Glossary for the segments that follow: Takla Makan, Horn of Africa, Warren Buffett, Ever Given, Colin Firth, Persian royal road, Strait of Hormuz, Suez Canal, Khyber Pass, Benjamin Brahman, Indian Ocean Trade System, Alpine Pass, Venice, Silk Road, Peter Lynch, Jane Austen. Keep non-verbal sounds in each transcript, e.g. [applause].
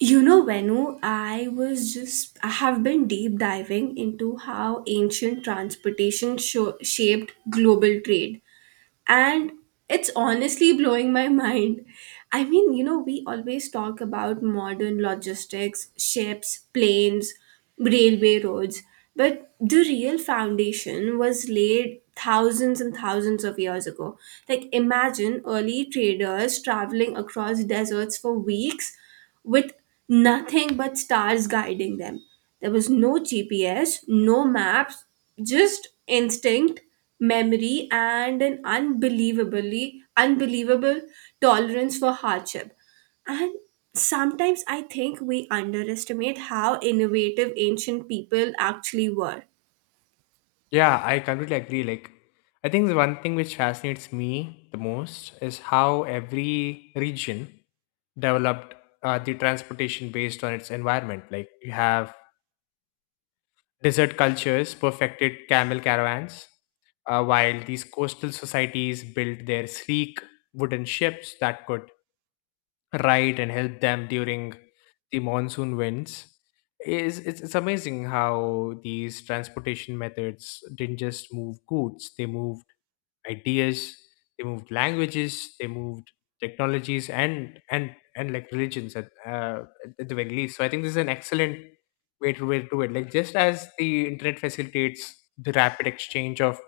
You know, Venu, I have been deep diving into how ancient transportation shaped global trade and it's honestly blowing my mind. I mean, you know, we always talk about modern logistics, ships, planes, railway roads, but the real foundation was laid thousands and thousands of years ago. Like, imagine early traders traveling across deserts for weeks with nothing but stars guiding them. There was no GPS, no maps, just instinct memory and an unbelievably unbelievable tolerance for hardship, and sometimes I think we underestimate how innovative ancient people actually were. Yeah, I completely agree. Like, I think the one thing which fascinates me the most is how every region developed the transportation based on its environment. Like, you have desert cultures perfected camel caravans, while these coastal societies built their sleek wooden ships that could right and help them during the monsoon winds It's amazing how these transportation methods didn't just move goods, they moved ideas, they moved languages, they moved technologies, and like religions at the very least. So I think this is an excellent way to do it, like just as the internet facilitates the rapid exchange of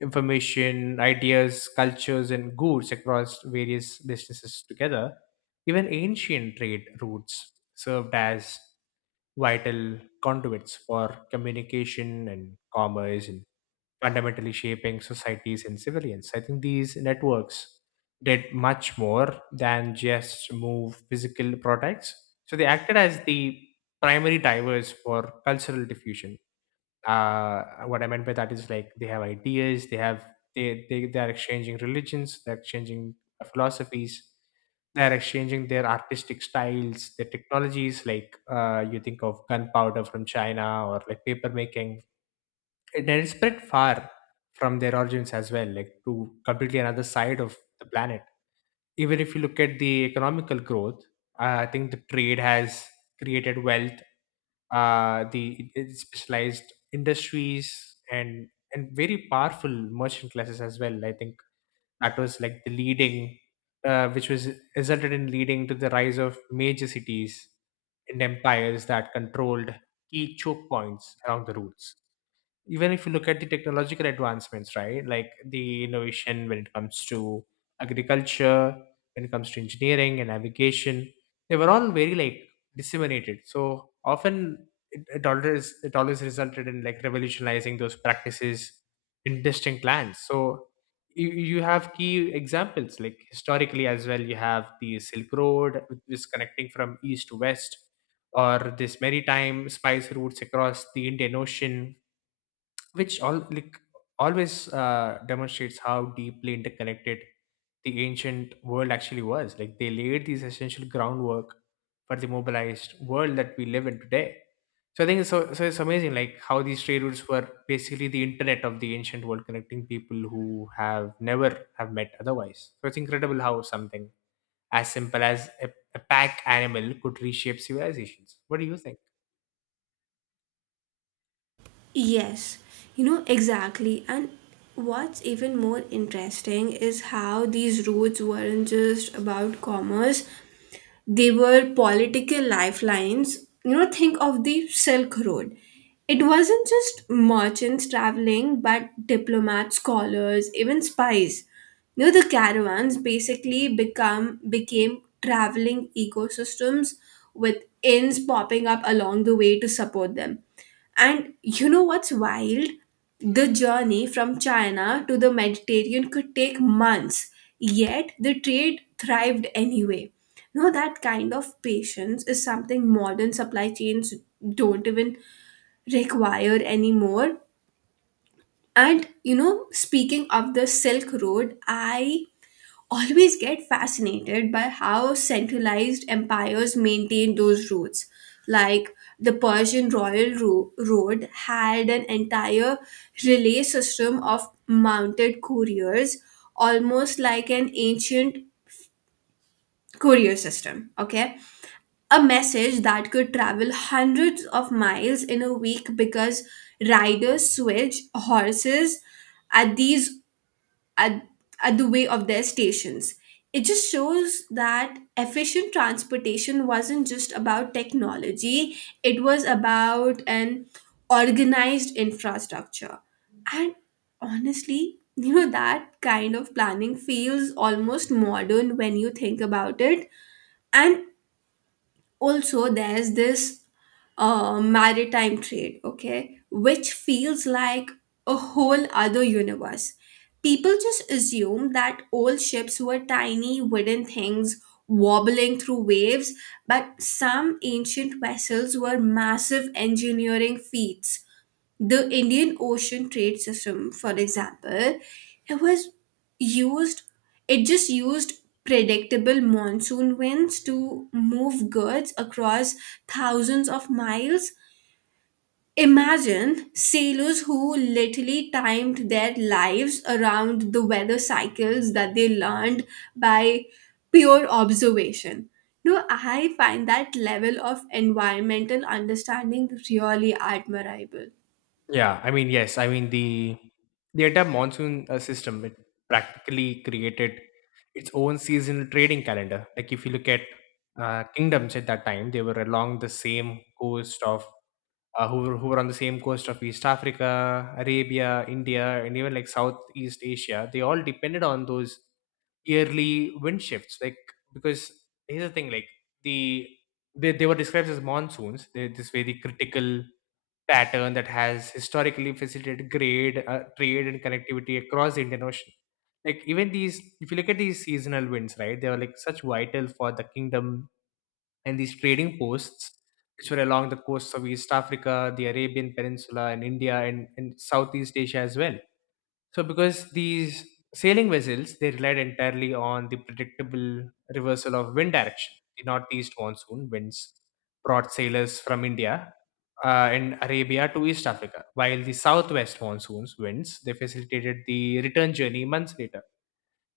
information, ideas, cultures and goods across various distances together, even ancient trade routes served as vital conduits for communication and commerce and fundamentally shaping societies and civilians. I think these networks did much more than just move physical products. So they acted as the primary drivers for cultural diffusion. What I meant by that is like they have ideas, they have they are exchanging religions, they're exchanging philosophies, they're exchanging their artistic styles, their technologies. Like you think of gunpowder from China or like paper making, it is spread far from their origins as well, like to completely another side of the planet. Even if you look at the economical growth, I think the trade has created wealth, the specialized industries and very powerful merchant classes as well. I think that was like the leading, which was resulted in leading to the rise of major cities and empires that controlled key choke points along the routes. Even if you look at the technological advancements, right? Like the innovation when it comes to agriculture, when it comes to engineering and navigation, they were all very like disseminated. So often it always resulted in like revolutionizing those practices in distinct lands. So you have key examples like historically as well. You have the Silk Road, which is connecting from east to west, or this maritime spice routes across the Indian Ocean, which all like always demonstrates how deeply interconnected the ancient world actually was. Like they laid these essential groundwork for the mobilized world that we live in today. So I think so it's amazing like how these trade routes were basically the internet of the ancient world, connecting people who have never have met otherwise. So it's incredible how something as simple as a pack animal could reshape civilizations. What do you think? Yes, you know, exactly. And what's even more interesting is how these routes weren't just about commerce, they were political lifelines. You know, think of the Silk Road. It wasn't just merchants traveling, but diplomats, scholars, even spies. You know, the caravans basically become became traveling ecosystems with inns popping up along the way to support them. And you know what's wild? The journey from China to the Mediterranean could take months, yet the trade thrived anyway. Now, that kind of patience is something modern supply chains don't even require anymore. And you know, speaking of the Silk Road, I always get fascinated by how centralized empires maintained those roads. Like the Persian royal road had an entire relay system of mounted couriers, almost like an ancient courier system. Okay, a message that could travel hundreds of miles in a week because riders switch horses at these at, at the way of their stations. It just shows that efficient transportation wasn't just about technology, it was about an organized infrastructure. And honestly, you know, that kind of planning feels almost modern when you think about it. And also, there's this maritime trade, okay, which feels like a whole other universe. People just assume that old ships were tiny wooden things wobbling through waves, but some ancient vessels were massive engineering feats. The Indian Ocean Trade System, for example, it was used, it just used predictable monsoon winds to move goods across thousands of miles. Imagine sailors who literally timed their lives around the weather cycles that they learned by pure observation. No, I find that level of environmental understanding really admirable. Yeah, I mean, yes, I mean the entire monsoon system, it practically created its own seasonal trading calendar. Like if you look at kingdoms at that time, they were along the same coast of who were on the same coast of East Africa, Arabia, India, and even like Southeast Asia. They all depended on those yearly wind shifts, like, because here's the thing, like the they were described as monsoons, they this very critical pattern that has historically facilitated grade trade and connectivity across the Indian Ocean. Like even these, if you look at these seasonal winds, right, they were like such vital for the kingdom and these trading posts which were along the coasts of East Africa, the Arabian Peninsula and India, and Southeast Asia as well. So, because these sailing vessels, they relied entirely on the predictable reversal of wind direction. The northeast monsoon winds brought sailors from India and Arabia to East Africa, while the southwest monsoons winds they facilitated the return journey months later.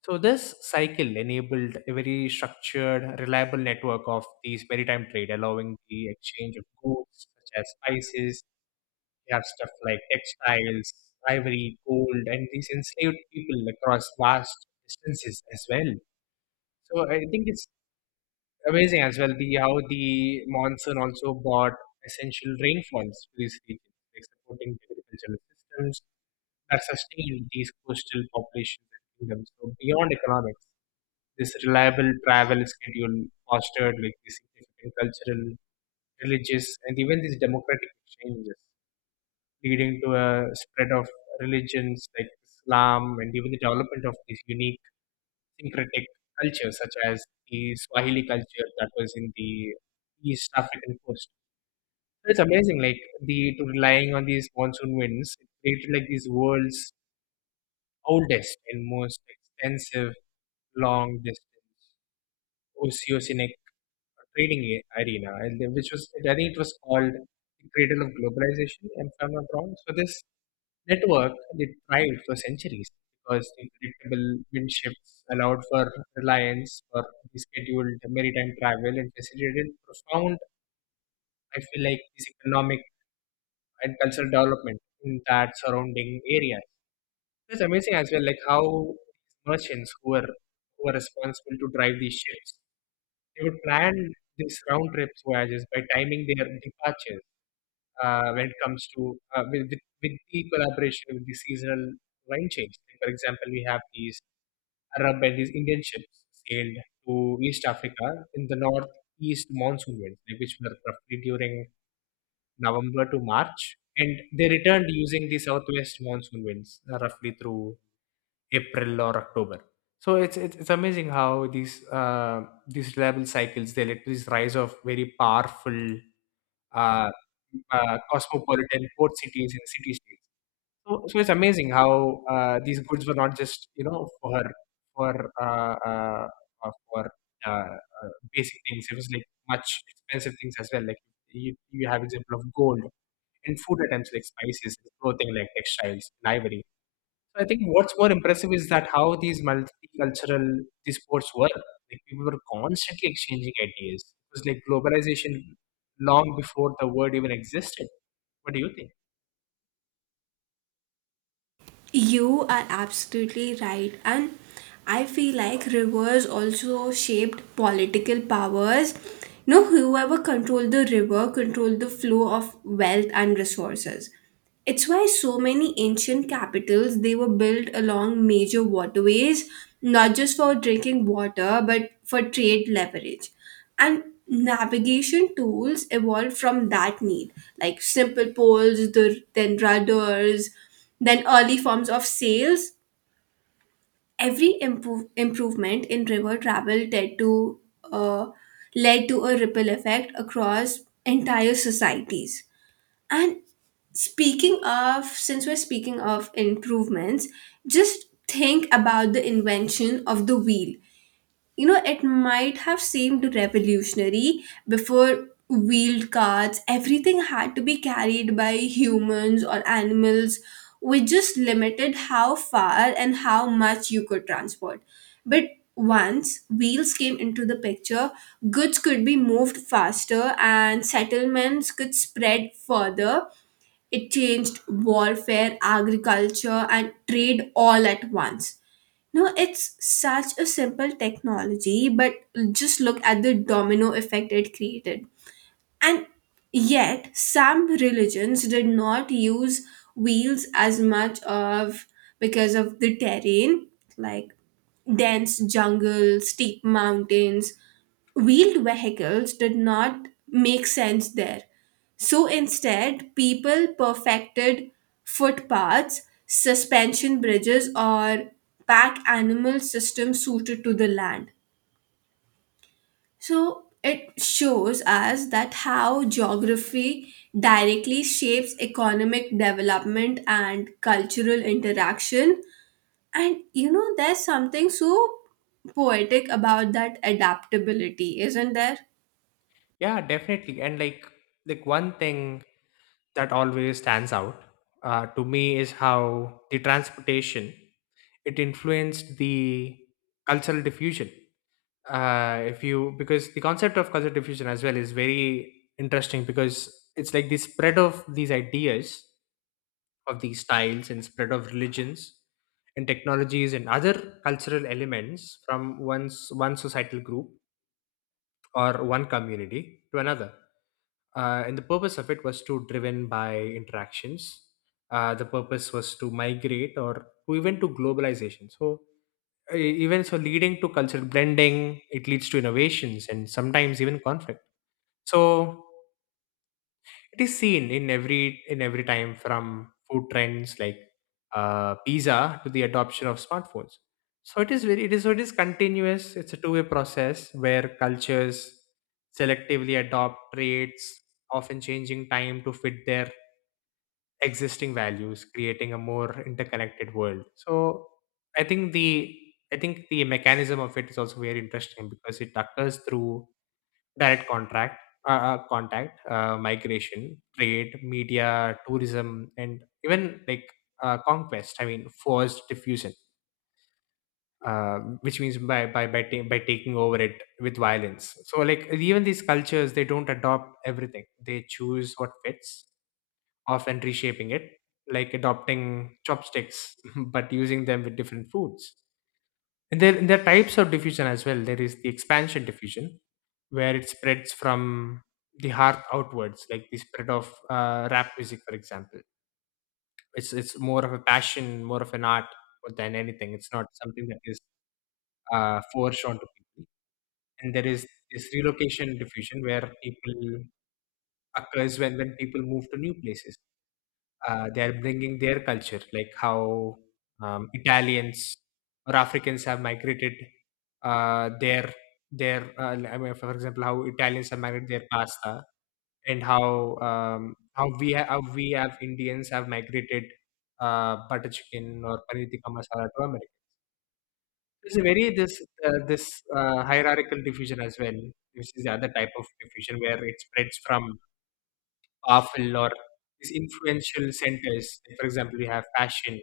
So, this cycle enabled a very structured, reliable network of these maritime trade, allowing the exchange of goods such as spices, they have stuff like textiles, ivory, gold, and these enslaved people across vast distances as well. So I think it's amazing as well, the how the monsoon also brought essential rainfalls to these regions, like supporting the agricultural systems that sustained these coastal populations and kingdoms. So beyond economics, this reliable travel schedule fostered like these significant cultural, religious, and even these democratic exchanges, leading to a spread of religions like Islam and even the development of these unique syncretic cultures, such as the Swahili culture that was in the East African coast. It's amazing, like the to relying on these monsoon winds, it created like these world's oldest and most extensive long distance oceanic trading arena, and which was, I think it was called, the cradle of globalization, if I'm not wrong. So this network that thrived for centuries because the predictable wind shifts allowed for reliance for the scheduled maritime travel and facilitated profound, I feel like, this economic and cultural development in that surrounding area. It's amazing as well, like how merchants who were responsible to drive these ships, they would plan these round trip voyages by timing their departures when it comes to with the collaboration with the seasonal wine chains. Like, for example, we have these Arab and these Indian ships sailed to East Africa in the northeast monsoon winds, like, which were roughly during November to March, and they returned using the southwest monsoon winds roughly through April or October. So it's amazing how these reliable cycles they led to this rise of very powerful uh, cosmopolitan port cities and city states. So, so it's amazing how these goods were not just you know for for uh, uh, uh, for uh, basic things. It was like much expensive things as well. Like you have example of gold and food items like spices, clothing like textiles, and ivory. So, I think what's more impressive is that how these multicultural these sports were. Like people were constantly exchanging ideas. It was like globalization long before the word even existed. What do you think? You are absolutely right. And I feel like rivers also shaped political powers. You know, whoever controlled the river controlled the flow of wealth and resources. It's why so many ancient capitals they were built along major waterways, not just for drinking water, but for trade leverage. And navigation tools evolved from that need, like simple poles, then rudders, then early forms of sails. Every improvement in river travel uh, led to a ripple effect across entire societies. And speaking of, since we're speaking of improvements, just think about the invention of the wheel. You know, it might have seemed revolutionary. Before wheeled carts, everything had to be carried by humans or animals, which just limited how far and how much you could transport. But once wheels came into the picture, goods could be moved faster and settlements could spread further. It changed warfare, agriculture, and trade all at once. No, it's such a simple technology, but just look at the domino effect it created. And yet, some religions did not use wheels as much of, because of the terrain, like dense jungle, steep mountains, wheeled vehicles did not make sense there. So instead, people perfected footpaths, suspension bridges, or pack animal systems suited to the land. So it shows us that how geography directly shapes economic development and cultural interaction. And you know, there's something so poetic about that adaptability, isn't there? Yeah, definitely. And like one thing that always stands out to me is how the transportation it influenced the cultural diffusion. If you, because the concept of culture diffusion as well is very interesting, because it's like the spread of these ideas, of these styles, and spread of religions and technologies and other cultural elements from one societal group or one community to another, and the purpose of it was to driven by interactions, the purpose was to migrate or to even to globalization. So even so, leading to cultural blending, it leads to innovations and sometimes even conflict. So it is seen in every time, from food trends like pizza to the adoption of smartphones. So it is very, it is so, it is continuous, it's a two-way process where cultures selectively adopt traits, often changing time to fit their existing values, creating a more interconnected world. So i think the I think the mechanism of it is also very interesting, because it occurs through direct contract contact, migration, trade, media, tourism and even like conquest, I mean forced diffusion, uh, which means by by taking over it with violence. So like, even these cultures they don't adopt everything, they choose what fits, often reshaping it, like adopting chopsticks, [laughs] but using them with different foods. And there are types of diffusion as well. There is the expansion diffusion, where it spreads from the heart outwards, like the spread of rap music, for example. It's more of a passion, more of an art than anything. It's not something that is forced onto people. And there is this relocation diffusion where people occurs when people move to new places, they're bringing their culture, like how Italians or Africans have migrated their their. I mean, for example, how Italians have migrated their pasta, and how how we have Indians have migrated butter chicken or paneer tikka masala to America. There's a very this hierarchical diffusion as well, which is the other type of diffusion where it spreads from powerful or these influential centers. Like, for example, we have fashion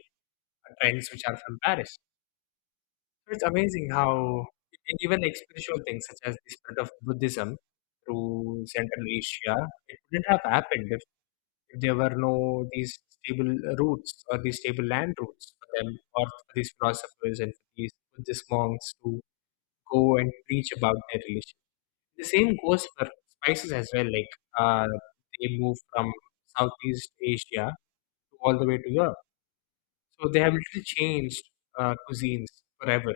trends which are from Paris. So it's amazing how, and even like spiritual things such as the spread of Buddhism through Central Asia, it wouldn't have happened if there were no these stable routes or these stable land routes for them or for these philosophers and for these Buddhist monks to go and preach about their religion. The same goes for spices as well. Like uh, they move from Southeast Asia all the way to Europe. So they have literally changed cuisines forever.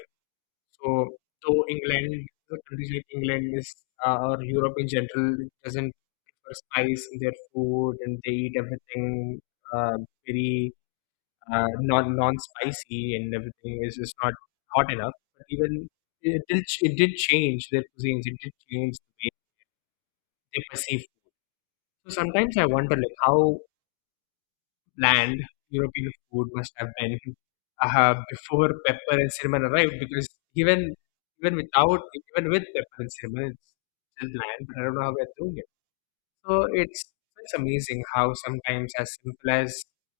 So, though England, countries like England is, or Europe in general, it doesn't prefer spice in their food and they eat everything uh, very non spicy and everything is not hot enough. But even it did change their cuisines. It did change the way they perceive food. So sometimes I wonder like how land, European food must have been before pepper and cinnamon arrived. Because even even without even with pepper and cinnamon, it's still bland. But I don't know how we're doing it. So it's amazing how sometimes as simple as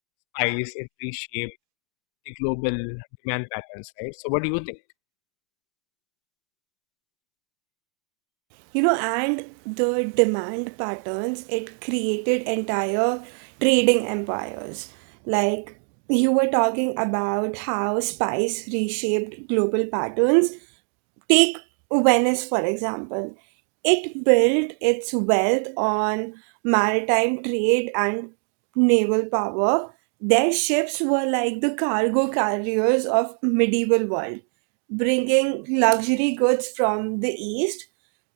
spice it reshaped the global demand patterns, right? So what do you think? You know, and the demand patterns it created entire trading empires. Like, you were talking about how spice reshaped global patterns. Take Venice, for example. It built its wealth on maritime trade and naval power. Their ships were like the cargo carriers of medieval world, bringing luxury goods from the east.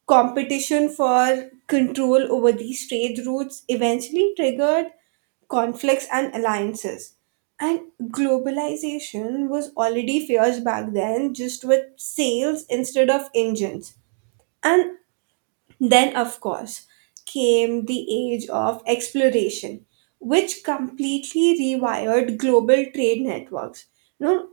Competition for control over these trade routes eventually triggered conflicts and alliances. And globalization was already fierce back then, just with sails instead of engines. And then, of course, came the age of exploration, which completely rewired global trade networks. You know,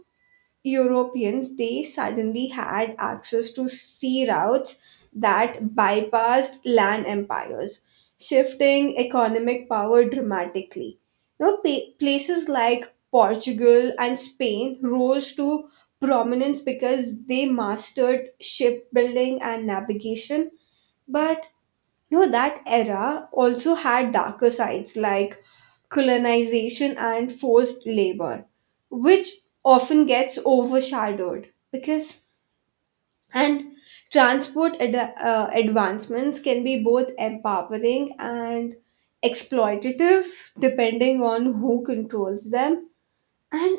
Europeans, they suddenly had access to sea routes that bypassed land empires, shifting economic power dramatically. You know, places like Portugal and Spain rose to prominence because they mastered shipbuilding and navigation, but you know, that era also had darker sides like colonization and forced labor, which often gets overshadowed. Because and transport advancements can be both empowering and exploitative depending on who controls them. And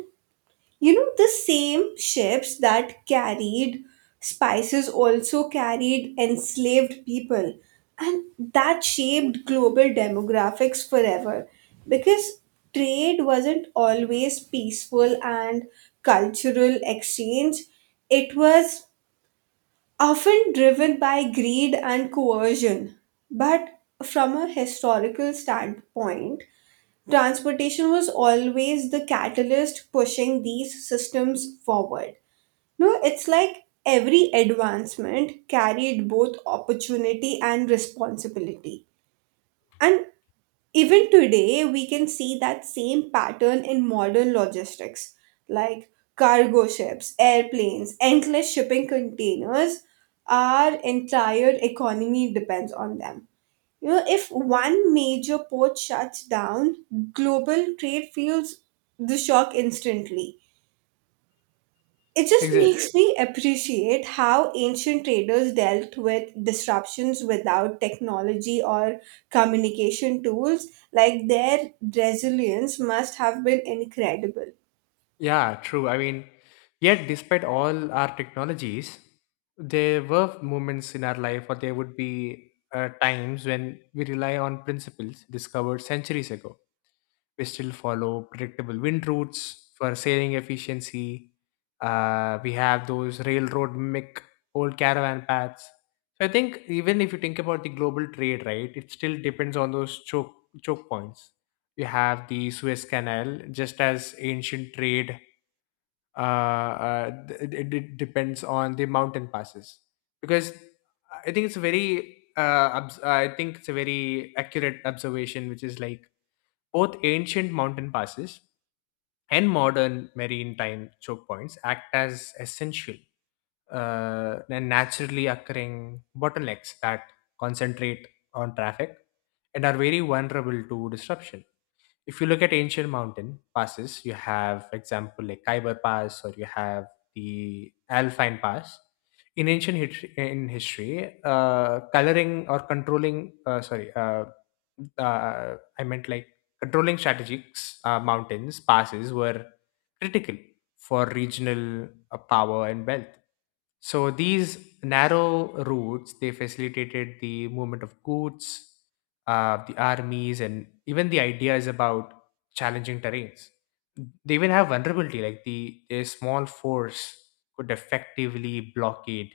you know, the same ships that carried spices also carried enslaved people, and that shaped global demographics forever, because trade wasn't always peaceful and cultural exchange, it was often driven by greed and coercion. But from a historical standpoint, transportation was always the catalyst pushing these systems forward. No, it's like every advancement carried both opportunity and responsibility. And even today, we can see that same pattern in modern logistics, like cargo ships, airplanes, endless shipping containers. Our entire economy depends on them. You know, if one major port shuts down, global trade feels the shock instantly. It just Exactly. makes me appreciate how ancient traders dealt with disruptions without technology or communication tools. Like, their resilience must have been incredible. Yeah, true. I mean, yet despite all our technologies, there were moments in our life, or there would be times when we rely on principles discovered centuries ago. We still follow predictable wind routes for sailing efficiency. We have those railroad mimic old caravan paths. So I think even if you think about the global trade, right, it still depends on those choke points. You have the Suez Canal, just as ancient trade it depends on the mountain passes. Because I think it's a very accurate observation, which is like both ancient mountain passes and modern marine time choke points act as essential and naturally occurring bottlenecks that concentrate on traffic and are very vulnerable to disruption. If you look at ancient mountain passes, you have, example, like Khyber Pass, or you have the Alpine Pass. In ancient history, in history, coloring or controlling, sorry, I meant like Controlling strategics, mountains passes were critical for regional power and wealth. So these narrow routes they facilitated the movement of goods, the armies, and even the ideas about challenging terrains. They even have vulnerability like the a small force could effectively blockade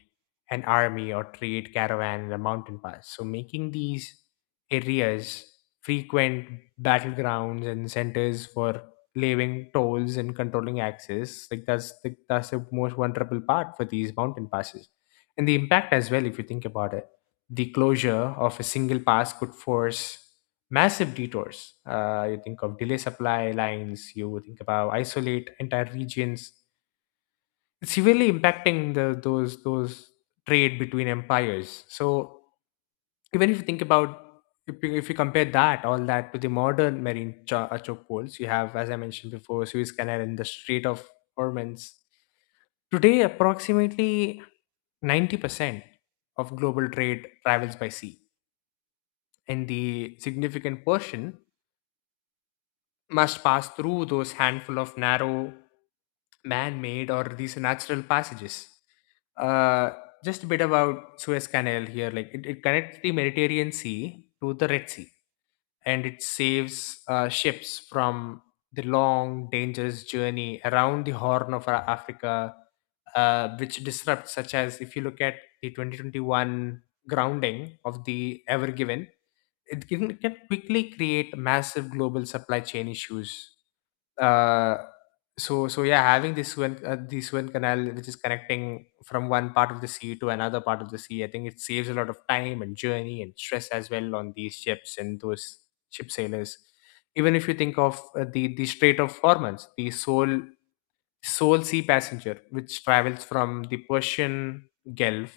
an army or trade caravan in a mountain pass. So making these areas, frequent battlegrounds, and centers for levying tolls and controlling access. Like that's the most vulnerable part for these mountain passes, and the impact as well. If you think about it, the closure of a single pass could force massive detours. You think of delay supply lines. You think about isolate entire regions. It's severely impacting the those trade between empires. So even if you think about if you compare that all that to the modern chokeholds, you have, as I mentioned before, Suez Canal and the Strait of Hormuz. Today approximately 90% of global trade travels by sea, and the significant portion must pass through those handful of narrow man-made or these natural passages. Uh, just a bit about Suez Canal here. It connects the Mediterranean Sea to the Red Sea, and it saves ships from the long, dangerous journey around the Horn of Africa, which disrupts. Such as if you look at the 2021 grounding of the Ever Given, it can quickly create massive global supply chain issues. Uh, so so yeah, having this Suez Canal, which is connecting from one part of the sea to another part of the sea, I think it saves a lot of time and journey and stress as well on these ships and those ship sailors. Even if you think of the Strait of Hormuz, the sole sea passenger, which travels from the Persian Gulf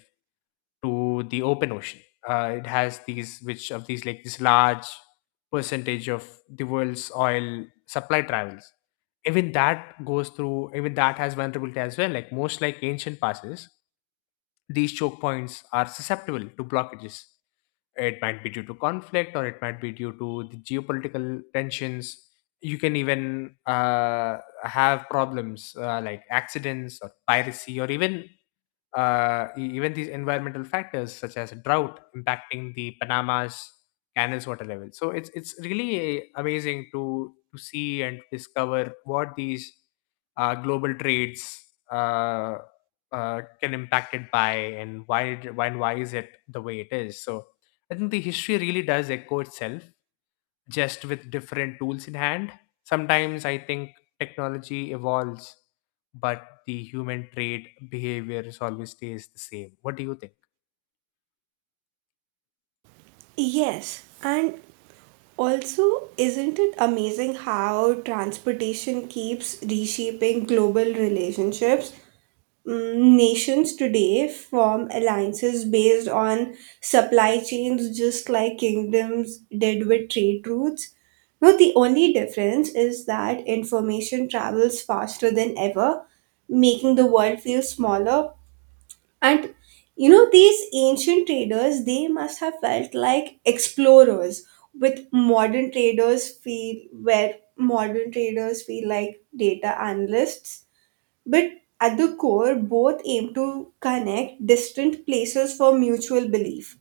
to the open ocean. It has these, which of these like this large percentage of the world's oil supply travels. Even that goes through. Even that has vulnerability as well. Like most like ancient passes, these choke points are susceptible to blockages. It might be due to conflict, or it might be due to the geopolitical tensions. You can even have problems like accidents or piracy, or even even these environmental factors such as drought impacting the Panama's canal's water level. So it's amazing to see and discover what these global trades uh, can impact it by and why and why is it the way it is. So I think the history really does echo itself just with different tools in hand. Sometimes I think technology evolves, but the human trait behaviors always stays the same. What do you think? Yes, and also, isn't it amazing how transportation keeps reshaping global relationships? Mm, nations today form alliances based on supply chains just like kingdoms did with trade routes. Now, the only difference is that information travels faster than ever, making the world feel smaller. And you know, these ancient traders, they must have felt like explorers, with modern traders feel where modern traders feel like data analysts, but at the core, both aim to connect distant places for mutual belief.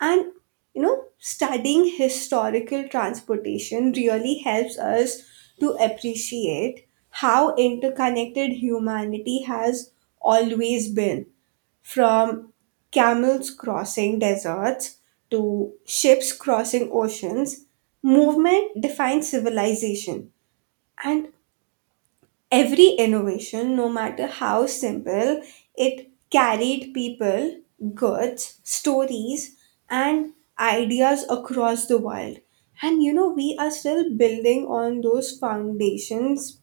And you know, studying historical transportation really helps us to appreciate how interconnected humanity has always been, from camels crossing deserts to ships crossing oceans. Movement defines civilization, and every innovation, no matter how simple, it carried people, goods, stories, and ideas across the world. And you know, we are still building on those foundations,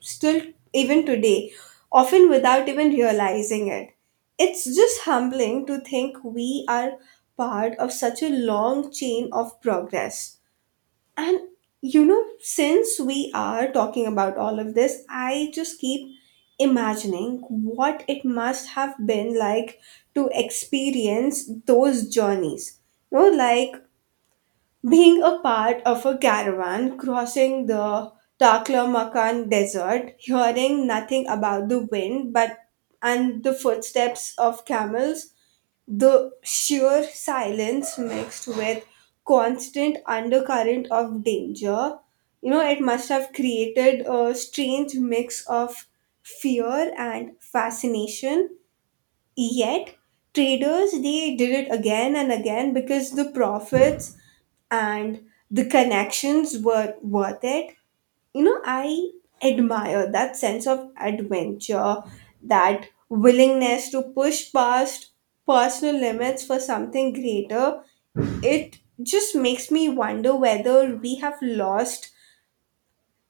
still, even today, often without even realizing it. It's just humbling to think we are part of such a long chain of progress. And you know, since we are talking about all of this, I just keep imagining what it must have been like to experience those journeys. You know, like being a part of a caravan crossing the Takla Makan desert, hearing nothing about the wind but and the footsteps of camels, the sheer silence mixed with constant undercurrent of danger. You know, it must have created a strange mix of fear and fascination. Yet, traders they did it again and again because the profits and the connections were worth it. You know, I admire that sense of adventure, that willingness to push past personal limits for something greater. It just makes me wonder whether we have lost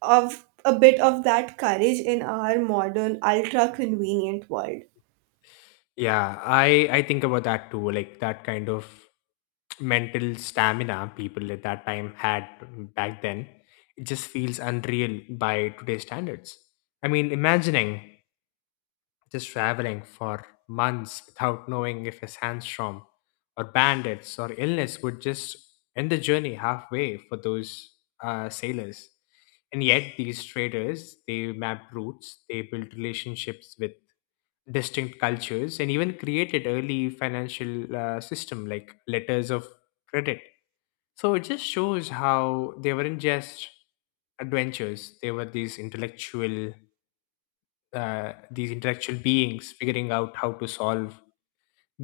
of a bit of that courage in our modern ultra convenient world. Yeah, I think about that too. Like that kind of mental stamina people at that time had back then, it just feels unreal by today's standards. I mean, imagining just traveling for months without knowing if a sandstorm or bandits or illness would just end the journey halfway for those sailors. And yet, these traders they mapped routes, they built relationships with distinct cultures, and even created early financial system like letters of credit. So it just shows how they weren't just adventures; they were these intellectual beings figuring out how to solve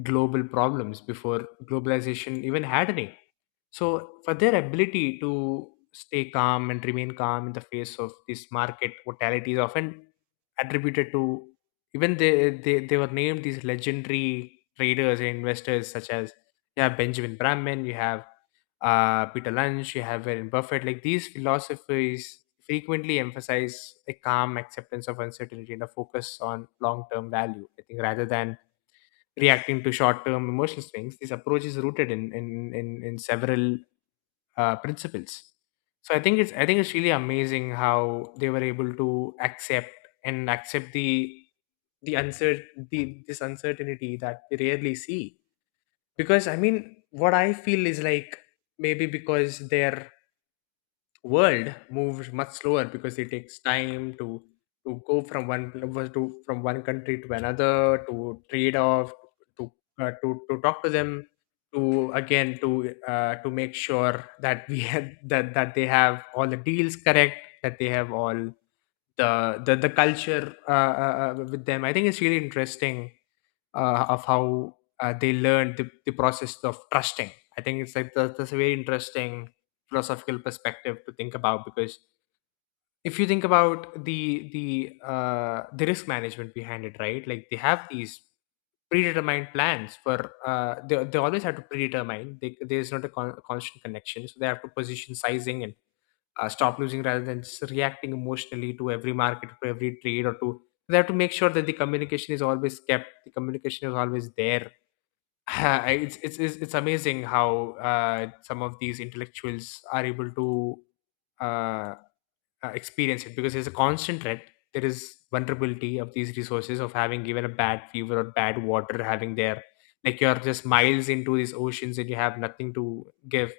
global problems before globalization even had a name. So, for their ability to stay calm and remain calm in the face of this market mortality is often attributed to even they were named these legendary traders and investors, such as you have Benjamin Brahman, you have Peter Lynch, you have Warren Buffett. Like these philosophies frequently emphasize a calm acceptance of uncertainty and a focus on long-term value, I think, rather than reacting to short-term emotional swings. This approach is rooted in several principles. So I think it's really amazing how they were able to accept and accept the uncer the this uncertainty that we rarely see. Because I mean, what I feel is like maybe because their world moves much slower, because it takes time to go from one pl- to from one country to another to trade off to to talk to them to again to make sure that we [laughs] had that that they have all the deals correct, that they have all the the culture with them. I think it's really interesting of how they learned the process of trusting. I think it's like that's a very interesting philosophical perspective to think about. Because if you think about the risk management behind it, right? Like they have these predetermined plans for they always have to predetermine. They, there's not a constant connection, so they have to position sizing and stop losing rather than just reacting emotionally to every market, to every trade, or to they have to make sure that the communication is always there. [laughs] It's amazing how some of these intellectuals are able to uh, experience it, because there's a constant threat. There is vulnerability of these resources of having even a bad fever or bad water, having there, like you're just miles into these oceans and you have nothing to give.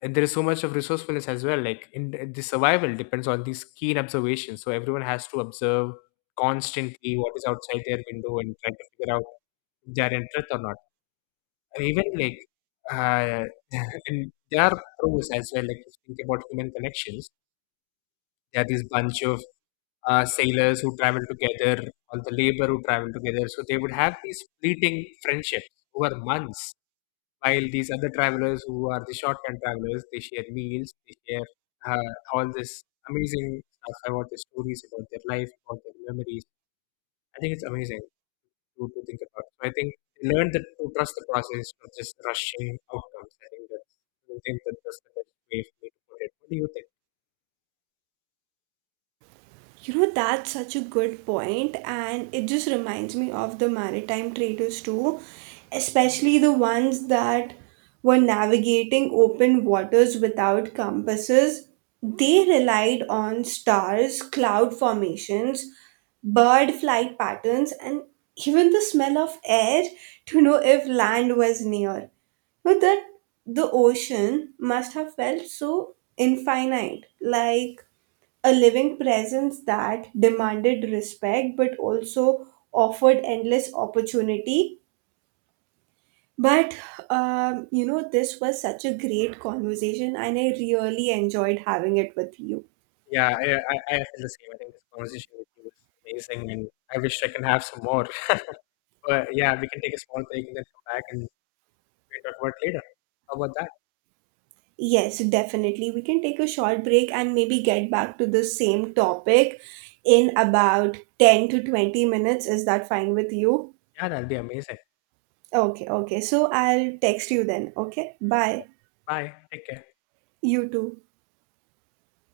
And there is so much of resourcefulness as well. Like in the survival depends on these keen observations. So everyone has to observe constantly what is outside their window and try to figure out if they're in threat or not. Even like uh, [laughs] and there are pros as well. Like if you think about human connections, there are this bunch of sailors who travel together, all the labor who travel together. So they would have these fleeting friendships over months, while these other travelers who are the shorthand travelers, they share meals, they share all this amazing stuff about the stories about their life, about their memories. I think it's amazing to think about. So I think they learn that to trust the process, not just rushing outcomes. I think that that's the best way for me to put it. What do you think? You know, that's such a good point, and it just reminds me of the maritime traders too, especially the ones that were navigating open waters without compasses. They relied on stars, cloud formations, bird flight patterns, and even the smell of air to know if land was near. But that the ocean must have felt so infinite, like a living presence that demanded respect but also offered endless opportunity. But you know, this was such a great conversation and I really enjoyed having it with you. Yeah, I feel the same. I think this conversation with you was amazing, and I wish I can have some more. [laughs] But yeah, we can take a small break and then come back and we'll talk about it later. How about that? Yes, definitely, we can take a short break and maybe get back to the same topic in about 10 to 20 minutes. Is that fine with you? Yeah, that'll be amazing. Okay, okay, so I'll text you then. Okay, Sure. bye. Bye. Take care. You too.